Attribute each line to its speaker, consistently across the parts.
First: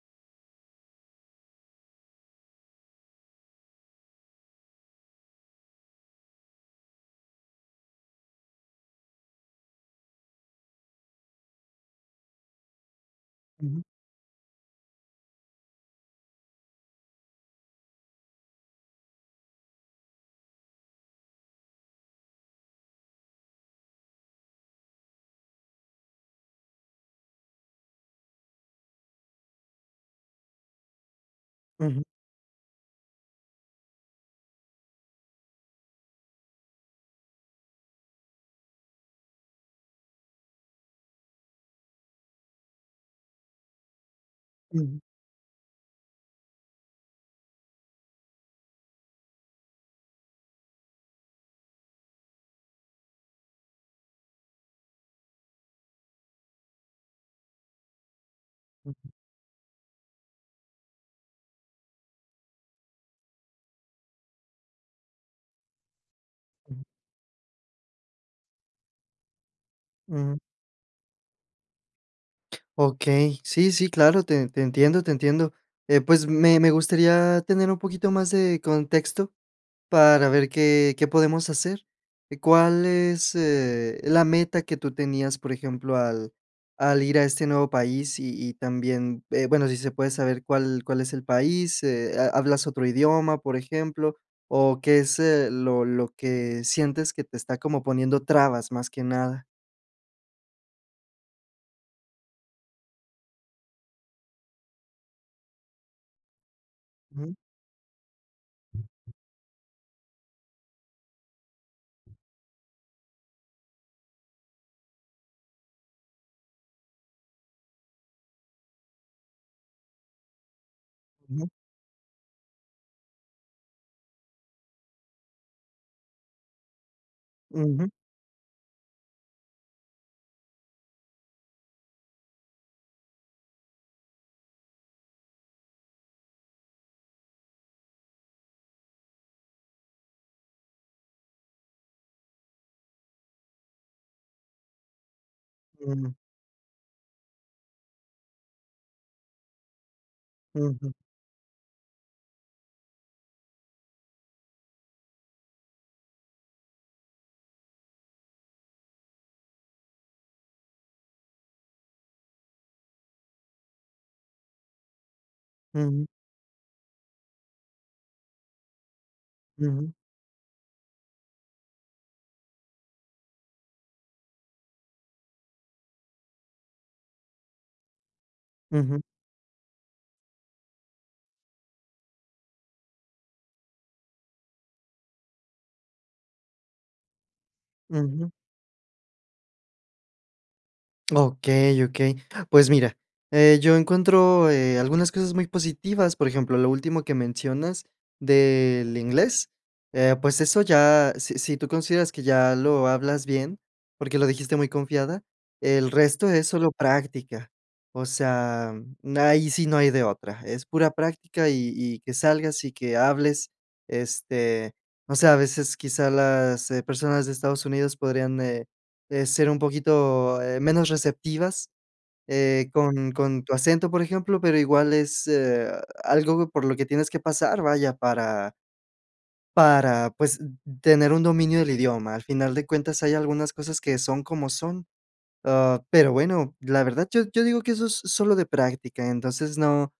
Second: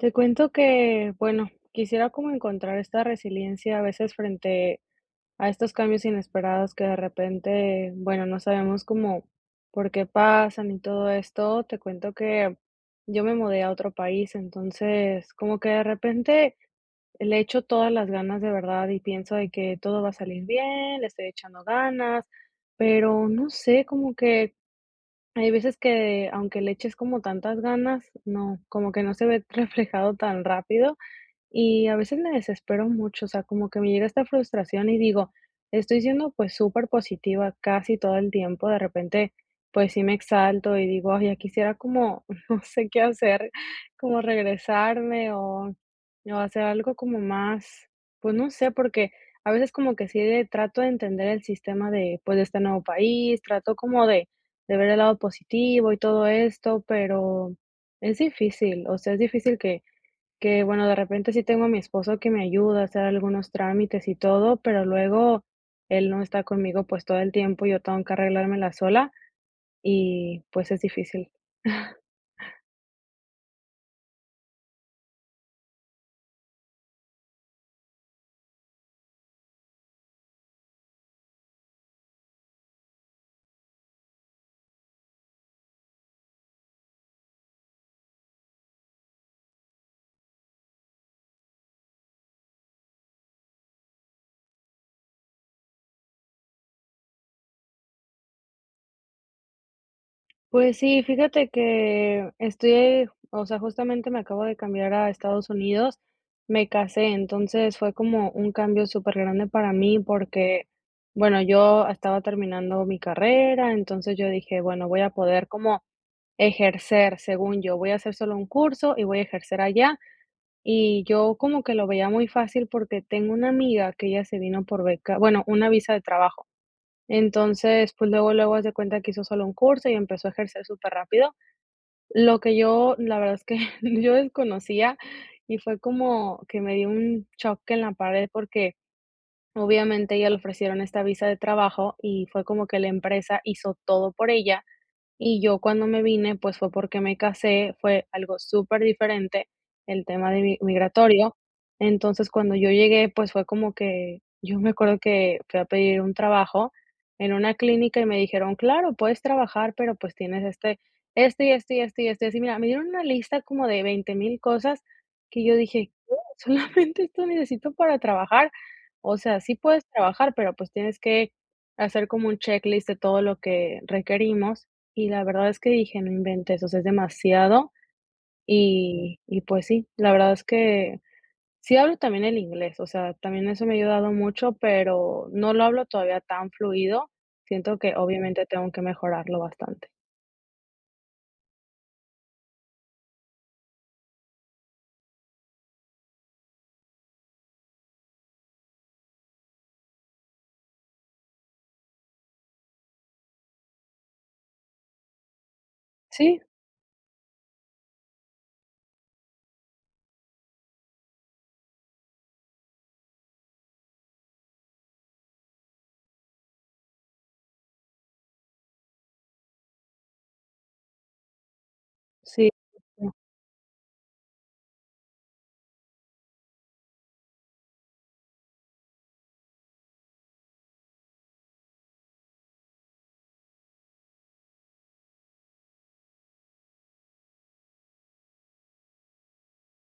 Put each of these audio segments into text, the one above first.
Speaker 1: Te cuento que, bueno, quisiera como encontrar esta resiliencia a veces frente, a estos cambios inesperados que de repente, bueno, no sabemos cómo por qué pasan y todo esto, te cuento que, yo me mudé a
Speaker 2: Ujú.
Speaker 1: otro país, entonces como que de repente le echo todas las ganas de verdad, y pienso de que todo va a salir bien, le estoy echando ganas, pero no sé, como que, hay veces que, aunque le eches como tantas ganas, no, como que no se ve reflejado tan rápido y a
Speaker 2: Ujú.
Speaker 1: veces me desespero mucho, o sea, como que me llega esta frustración y digo: "Estoy siendo, pues, súper positiva casi todo el tiempo", de repente, pues, sí me exalto y digo: "Ay, ya quisiera como no sé qué hacer, como
Speaker 2: Ujú.
Speaker 1: regresarme o, o hacer algo como más, pues, no sé, porque a veces como que sí de trato de entender el sistema de, pues, de este nuevo país, trato como de de ver el lado positivo y todo esto, pero es difícil, o
Speaker 2: Ujú.
Speaker 1: sea, es difícil que, qué bueno, de repente sí tengo a mi esposo que me ayuda a hacer algunos trámites y todo, pero luego él no está
Speaker 2: Ujú.
Speaker 1: conmigo, pues, todo el tiempo, yo tengo que arreglármela sola
Speaker 2: Ujú.
Speaker 1: y pues es difícil.
Speaker 2: Okey, sí, sí, claro, te te entiendo, te entiendo. Eh, pues, me me gustaría tener un poquito más de contexto, para ver qué qué podemos hacer, eh, ¿cuál es, eh, la meta que tú tenías?, por ejemplo, al al ir a este nuevo país y y también, eh, bueno, si se puede saber, ¿cuál cuál es el país?, eh, ¿ha hablas otro idioma?, por ejemplo, o ¿qué es, eh, lo lo que sientes que te está como poniendo trabas?, más que nada.
Speaker 1: Pues sí, fíjate que estoy, o sea, justamente me acabo de cambiar a Estados Unidos, me casé,
Speaker 2: Ujú.
Speaker 1: entonces fue como un cambio supergrande para mí porque, bueno, yo estaba terminando mi carrera, entonces yo dije: "Bueno, voy a poder como ejercer", según yo, "voy a hacer solo un curso y voy a ejercer allá", y yo
Speaker 2: Ujú.
Speaker 1: como que lo veía muy fácil porque tengo una amiga que ella se vino por beca, bueno, una visa de trabajo.
Speaker 2: Ujú.
Speaker 1: Entonces, pues luego, luego haz de cuenta que hizo solo un curso y empezó a ejercer superrápido. Lo que yo, la verdad es que yo desconocía y fue como que me dio un choque en la pared, porque obviamente a ella le ofrecieron esta visa de trabajo y fue como que la empresa hizo todo por ella. Y yo cuando me
Speaker 2: Mm.
Speaker 1: vine, pues fue porque me casé, fue algo superdiferente el tema de mi
Speaker 2: Ujú.
Speaker 1: migratorio. Entonces, cuando yo llegué, pues fue como que, yo me acuerdo que fui a pedir un trabajo en una clínica y me dijeron: "Claro, puedes trabajar, pero pues tienes este, este y este y este y este así". Mira, me dieron una lista como de 20,000 cosas que yo dije:
Speaker 2: Mm.
Speaker 1: "Oh, solamente esto necesito para trabajar". O sea, sí puedes
Speaker 2: Ujú.
Speaker 1: trabajar, pero pues tienes que hacer como un checklist de todo lo que requerimos. Y la verdad es que dije: "No inventes, o sea, es demasiado".
Speaker 2: Ujú.
Speaker 1: Y pues sí, la verdad es que sí hablo también el inglés, o sea, también eso me ha ayudado mucho, pero no lo hablo todavía tan fluido. Siento que,
Speaker 2: Ujú.
Speaker 1: obviamente, tengo que mejorarlo bastante.
Speaker 2: Okey, okey. Pues mira, eh, yo encuentro eh, algunas cosas muy positivas. Por ejemplo, lo último que mencionas, del inglés, eh, pues eso ya si si tú consideras que ya lo hablas bien, porque lo dijiste muy confiada, el resto
Speaker 1: Sí.
Speaker 2: es solo práctica. O sea, ahí sí no hay de otra. Es pura práctica, y y que salgas, y que hables. Este, o sea, a veces, quizá las personas de Estados Unidos, podrían, eh, ser un poquito, eh, menos receptivas,
Speaker 1: Sí,
Speaker 2: eh,
Speaker 1: ujú.
Speaker 2: con con tu acento, por ejemplo. Pero igual, es, eh, algo por lo que tienes que pasar, vaya, para para, pues, tener un dominio del idioma. Al final de cuentas, hay algunas cosas, que son como son. Ah, pero, bueno, la verdad, yo yo digo que eso es sólo de práctica. Entonces, no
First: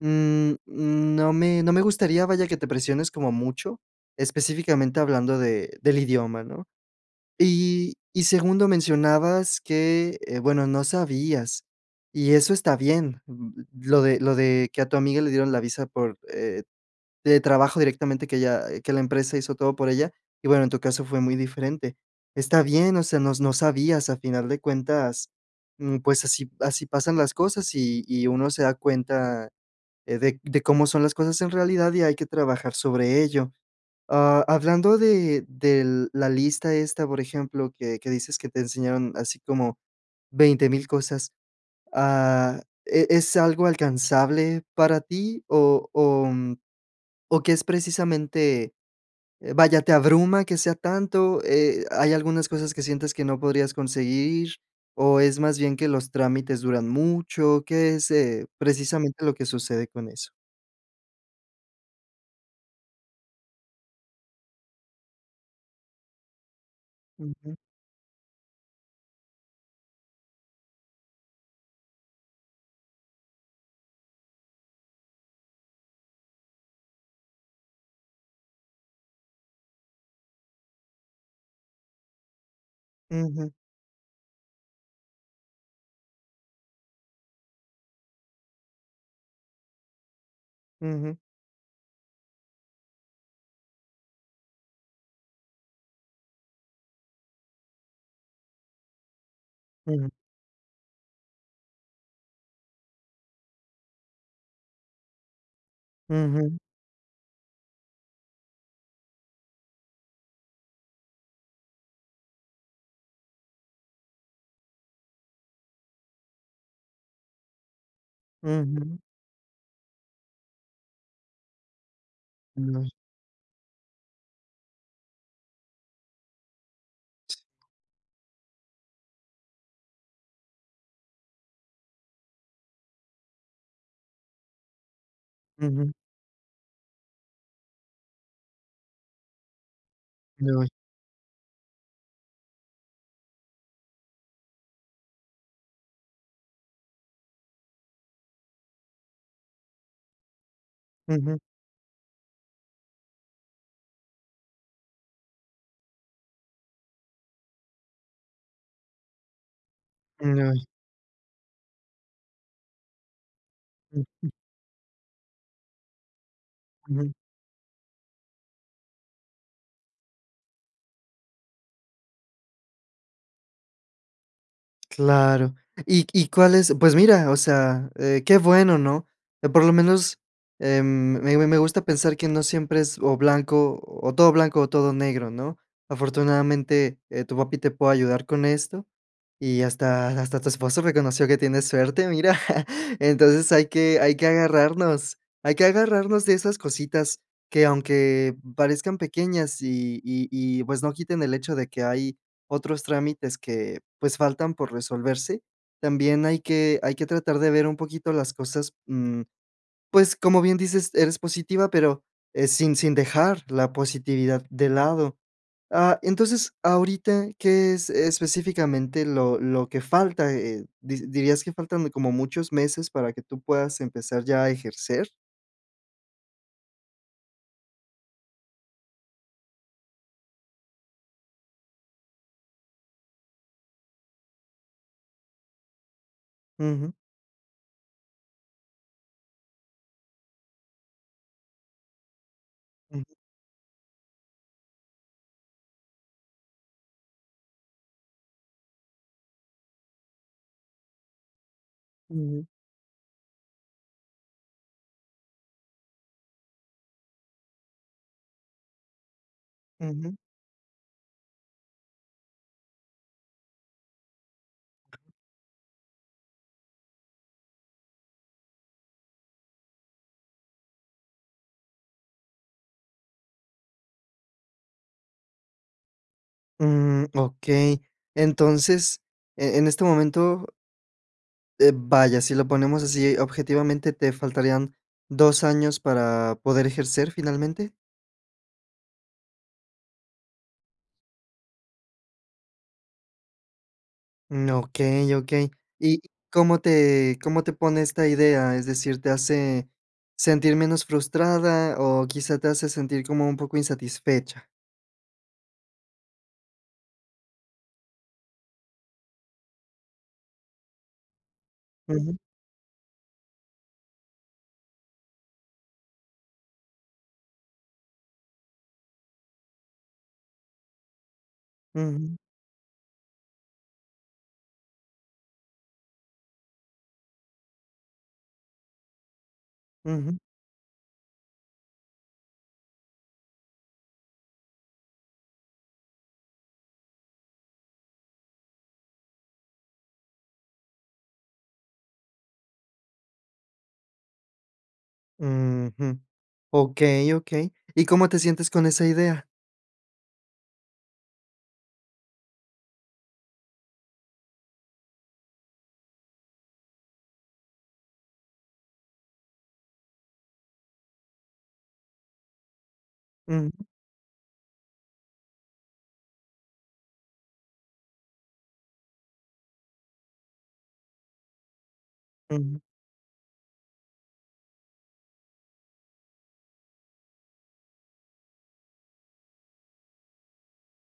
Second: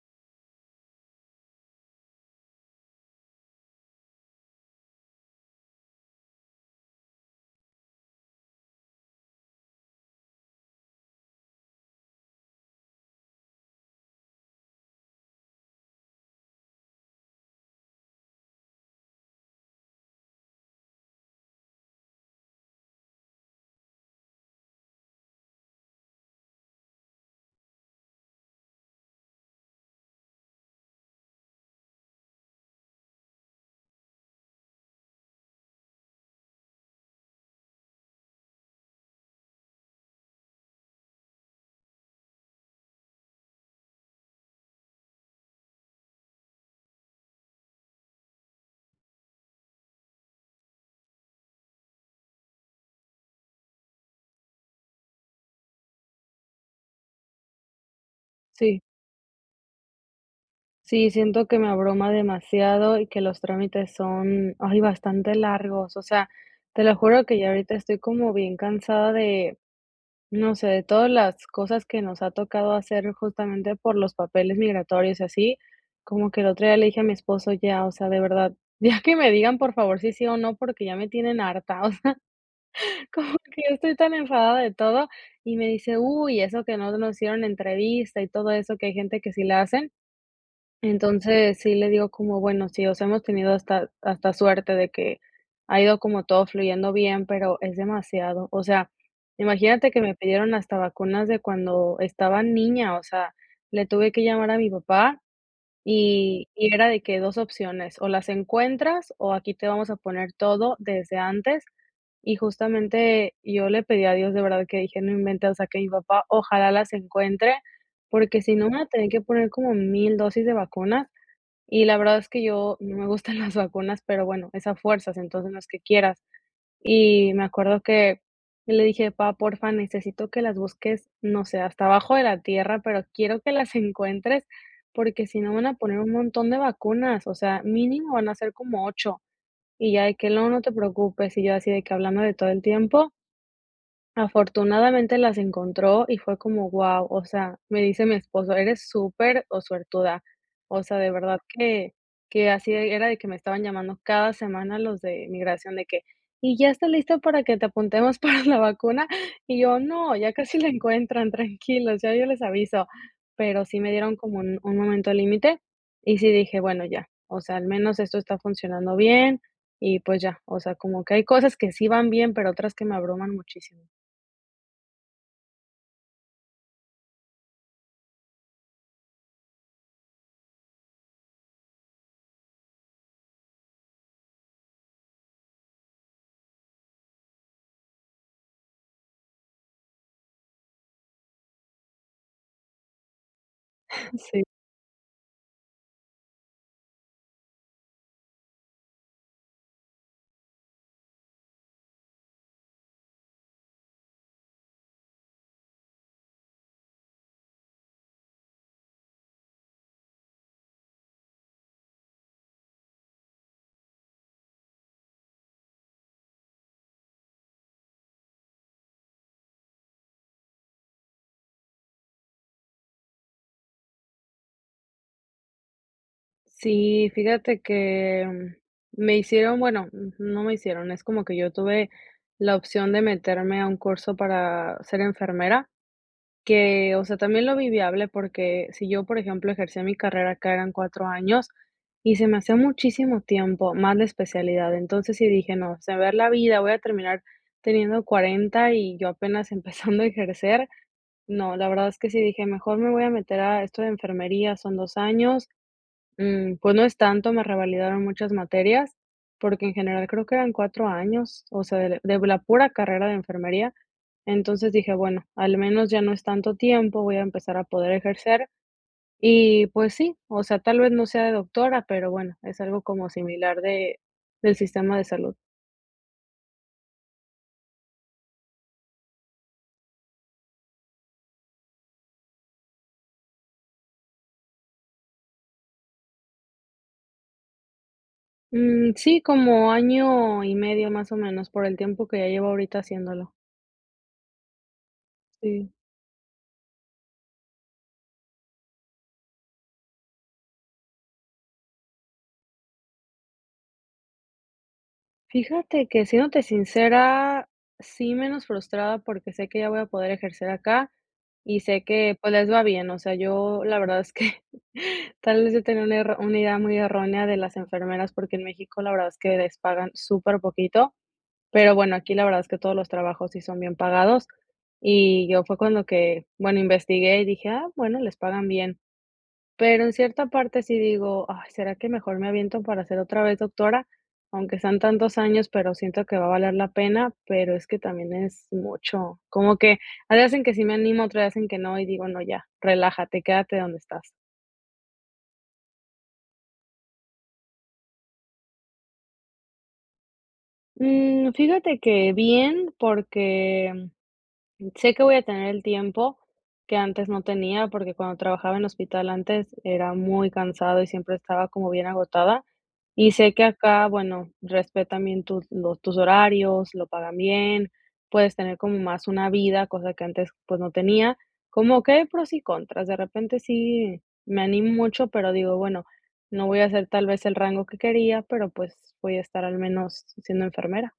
Speaker 2: mm, no me no me gustaría, vaya, que te presiones como mucho. Específicamente, hablando de del idioma, ¿no? Y y segundo, mencionabas que Eh, bueno, no sabías, y eso está bien. Lo de lo de que a tu amiga le dieron la visa, por, eh, de trabajo directamente. Que ella que la empresa hizo todo por ella. Y bueno, en tu caso fue muy diferente. Está bien, o sea, no s no sabías. A final de cuentas, mm, pues así así pasan las cosas. Y y, uno se da cuenta de de cómo son las cosas en realidad, y hay que trabajar sobre ello. Ah, hablando de del de la lista esta, por ejemplo, que que dices que te enseñaron, así como 20000 cosas. Ah, ¿e es algo alcanzable para ti o o, mm, o que es precisamente? Eh, vaya, ¿te abruma que sea tanto? Eh, ¿hay algunas cosas, que sientes que no podrías conseguir? ¿O es más bien que los trámites duran mucho? ¿Qué es, eh,
Speaker 1: Sí.
Speaker 2: precisamente lo que sucede con eso?
Speaker 1: Sí. Siento que me abruma demasiado, y que los trámites son ay bastante largos. O sea, te lo juro que ya
Speaker 2: Ujú.
Speaker 1: ahorita estoy como bien cansada de No sé, de todas las cosas que nos ha tocado hacer, justamente, por los papeles migratorios, y así. Como que el otro día le dije a mi esposo: "Ya. O sea, de verdad, ya que me digan, por favor, si sí o no. Porque ya me tienen harta". O sea, como
Speaker 2: Ujú.
Speaker 1: que ya estoy tan enfadada de todo. Y me dice: "Uy, eso que no nos hicieron entrevista, y todo eso", que hay gente que sí la hacen.
Speaker 2: Ujú.
Speaker 1: Entonces, sí le digo, como: "Bueno, sí. O sea, hemos tenido hasta hasta suerte, de que ha ido como todo fluyendo bien, pero es demasiado". O sea, imagínate que
Speaker 2: Ujú.
Speaker 1: me pidieron hasta vacunas, de cuando estaba niña. O sea, le tuve que llamar a mi papá, y
Speaker 2: Ujú.
Speaker 1: y era de que 2 opciones, o las encuentras, o aquí, te vamos a poner todo, desde antes. Y justamente, yo le pedí a Dios, de verdad, que dije: "No inventes. O sea, que mi papá, ojalá las encuentre, porque si no, me van a
Speaker 2: Ujú.
Speaker 1: tener que poner como 1000 dosis de vacunas". Y la verdad es que yo
Speaker 2: No.
Speaker 1: no me gustan las vacunas. Pero bueno, es a fuerzas, entonces, no es que quieras. Y me acuerdo que yo le dije: "Pá, porfa, necesito que las busques. No sé, hasta abajo de la tierra, pero quiero que las encuentres, porque si no, me van a
Speaker 2: Ujú.
Speaker 1: poner un montón de vacunas. O sea, mínimo van a ser como 8". Y ya, de que: "No, no
Speaker 2: [unintelligible]
Speaker 1: te preocupes". Y yo, así de que hablándole todo el tiempo. Afortunadamente, las encontró, y fue como wao. O sea, me dice mi esposo: "Eres súper o suertuda". O sea, de verdad
Speaker 2: Ujú.
Speaker 1: que que así era de que me estaban llamando cada semana los de migración, de que: "Y, ¿ya está listo para que te apuntemos para la vacuna?". Y yo: "No. Ya
Speaker 2: Mm,
Speaker 1: casi
Speaker 2: ay.
Speaker 1: la encuentran. Tranquilos, ya yo les aviso". Pero sí me dieron
Speaker 2: Ujú.
Speaker 1: como un un momento límite, y sí dije: "Bueno, ya.
Speaker 2: Ujú.
Speaker 1: O sea, al menos esto está funcionando bien". Y, pues, ya. O sea, como que hay cosas que sí van bien, pero otras que me abruman muchísimo.
Speaker 2: Claro. ¿Y y cuáles? Pues mira, o sea, eh, qué bueno, ¿no? Por lo menos, em, me me gusta pensar que no siempre es, o blanco o todo blanco o todo negro, ¿no? Afortunadamente, eh, tu papi te puede ayudar con esto, y hasta hasta tu esposo reconoció que tienes suerte, mira. Entonces, hay que hay que
Speaker 1: Sí.
Speaker 2: agarrarnos hay que agarrarnos de esas cositas, que aunque parezcan pequeñas, y y y pues no quiten el hecho, de que hay otros trámites que pues, faltan por resolverse, también hay que hay que tratar de ver un poquito las cosas, mm, pues, como bien dices, eres positiva, pero, eh, sin sin dejar la positividad de lado. Ah, entonces, ahorita, ¿qué es específicamente lo lo que falta? Eh, ¿di dirías que faltan de como muchos meses, para que tú puedas empezar ya a ejercer?
Speaker 1: Sí, fíjate que, me hicieron, bueno, no me hicieron, es como que yo tuve la opción de meterme a un curso para ser enfermera,
Speaker 2: Ujú.
Speaker 1: que, o sea, también lo vi viable porque si yo, por ejemplo, ejercía mi carrera acá eran 4 años, y se me hacía
Speaker 2: Ujú.
Speaker 1: muchísimo tiempo, más la especialidad. Entonces sí dije: "no, se me va a ir la vida, voy a terminar teniendo 40 y yo apenas empezando a ejercer", no, la verdad es que sí dije:
Speaker 2: Ujú.
Speaker 1: "mejor me voy a meter a esto de enfermería, son 2 años, mm, pues, no es tanto", me revalidaron muchas materias porque en general
Speaker 2: Ujú.
Speaker 1: creo que eran 4 años, o sea, de de la pura carrera de enfermería. Entonces dije: "bueno, al menos ya no es tanto tiempo, voy a empezar a poder ejercer y pues sí", o sea, tal vez, no sea de doctora, pero bueno, es algo como similar de, del sistema de salud.
Speaker 2: Mm, okey, entonces, e en este momento eh, vaya, si lo ponemos así, objetivamente, ¿te faltarían 2 años para poder ejercer finalmente?
Speaker 1: Mm, sí, como año y medio más o menos. Por el tiempo, que ya llevo ahorita haciéndolo.
Speaker 2: Mm, okey, okey,
Speaker 1: Sí.
Speaker 2: ¿y cómo te cómo te pone esta idea? Es decir, ¿te hace sentir menos frustrada? O quizá, te hace sentir como un poco insatisfecha.
Speaker 1: Fíjate que, siéndote sincera, sí, menos frustrada, porque sé que ya voy a poder ejercer acá, y sé que,
Speaker 2: Ujú.
Speaker 1: pues, les va bien. O sea, yo la verdad es que tal vez, yo tenía una erró una idea muy errónea de las enfermeras, porque en México, la verdad es que les pagan súper poquito. Pero bueno, aquí
Speaker 2: Ujú.
Speaker 1: la verdad, es que todos los trabajos, sí son bien pagados. Y yo, fue cuando que Bueno, investigué y dije: "Ah, bueno, les pagan bien". Pero en
Speaker 2: Ujú.
Speaker 1: cierta parte, sí digo: "Ay, ¿será que mejor me aviento, para ser otra vez Doctora? Aunque sean tantos años, pero siento que va a valer la pena". Pero es que también es mucho. Como que hay veces en que sí me animo, otras veces en que no, y digo: "No, ya, relájate. Quédate donde estás".
Speaker 2: Ujú. Okey, okey, ¿y cómo te sientes con esa idea?
Speaker 1: Mm, fíjate que bien, porque, mm, sé que voy a tener el tiempo que antes no tenía, porque cuando trabajaba en hospital, antes, era muy cansado y siempre estaba como bien agotada, y sé que
Speaker 2: Mm.
Speaker 1: acá, bueno, respetan bien tus los tus horarios, lo pagan bien, puedes tener como más una vida, cosa que antes, pues, no tenía, como que hay pros y
Speaker 2: Ujú.
Speaker 1: contras, de repente, sí me animo mucho, pero digo: "Bueno, no voy a hacer tal vez el rango que quería, pero pues voy a estar al menos siendo enfermera".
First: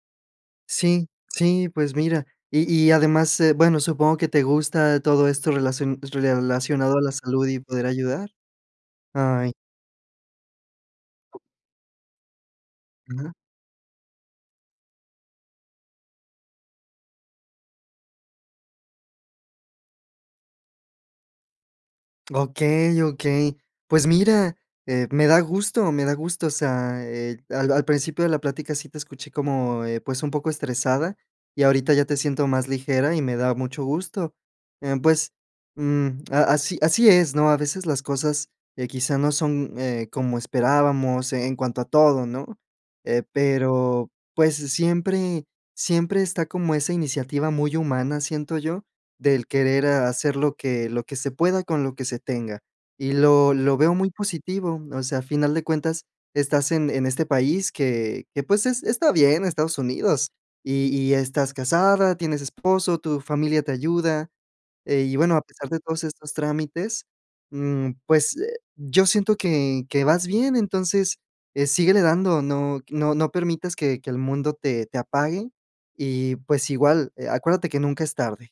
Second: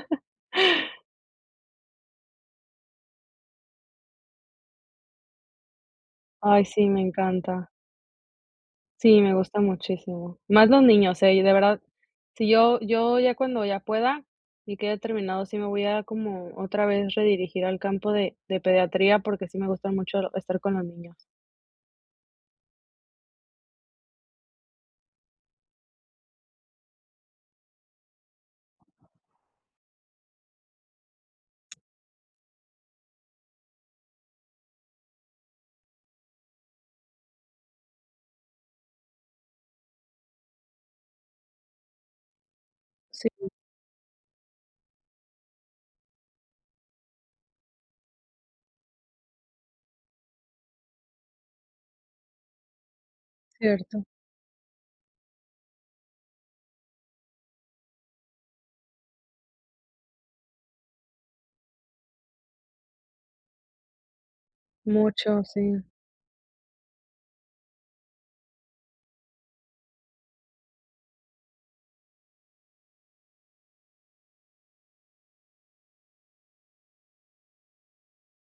Speaker 2: Sí sí, pues, mira, y y además, eh, bueno, supongo que te gusta todo esto relacion
Speaker 1: Ay, sí,
Speaker 2: relacionado
Speaker 1: me
Speaker 2: a la salud y
Speaker 1: encanta.
Speaker 2: poder ayudar.
Speaker 1: Sí, me
Speaker 2: Ay.
Speaker 1: gusta muchísimo, más los niños, eh, y de verdad, si yo yo
Speaker 2: Ajá.
Speaker 1: ya, cuando ya pueda y quede terminado, sí me voy a como, otra vez, redirigir al campo de de pediatría, porque sí me gusta mucho estar con los niños.
Speaker 2: Okey, okey. Pues, mira, eh, me da gusto me da gusto, o sea, eh, al al principio de la plática sí te escuché como, eh, pues, un poco estresada, y ahorita ya te siento más ligera y me da mucho gusto, em, pues, mm, a así así es, ¿no? A veces las cosas que quizás no son, eh, como esperábamos, en cuanto a todo, ¿no?, eh, pero, pues, siempre siempre está como esa iniciativa muy humana, siento yo, del querer, ah, hacer lo que lo que se pueda, con lo que se tenga, y lo lo veo
Speaker 1: Cierto.
Speaker 2: muy positivo, o sea, a final de cuentas, estás en en este país que que, pues, es está bien, Estados Unidos y y estás casada, tienes esposo, tu familia te ayuda, eh, y bueno, a
Speaker 1: Mucho,
Speaker 2: pesar de
Speaker 1: sí.
Speaker 2: todos estos trámites, mm, pues, eh, yo siento que que vas bien, entonces, eh, síguele dando, no q no no permitas que que el mundo te te apague, y, pues, igual, eh, acuérdate que nunca es tarde.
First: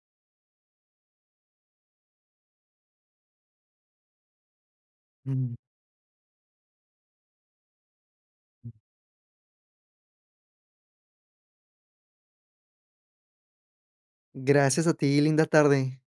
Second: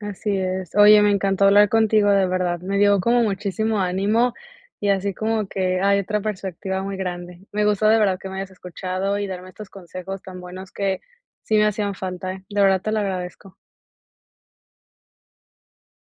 Speaker 1: Así es, oye, me encantó hablar contigo, de verdad, me dio como muchísimo ánimo, y así como que hay otra perspectiva muy grande, me gustó, de verdad, que me hayas escuchado y darme estos consejos tan buenos que, sí me hacían falta, eh, de verdad te lo agradezco.
Speaker 2: Gracias a ti, linda tarde.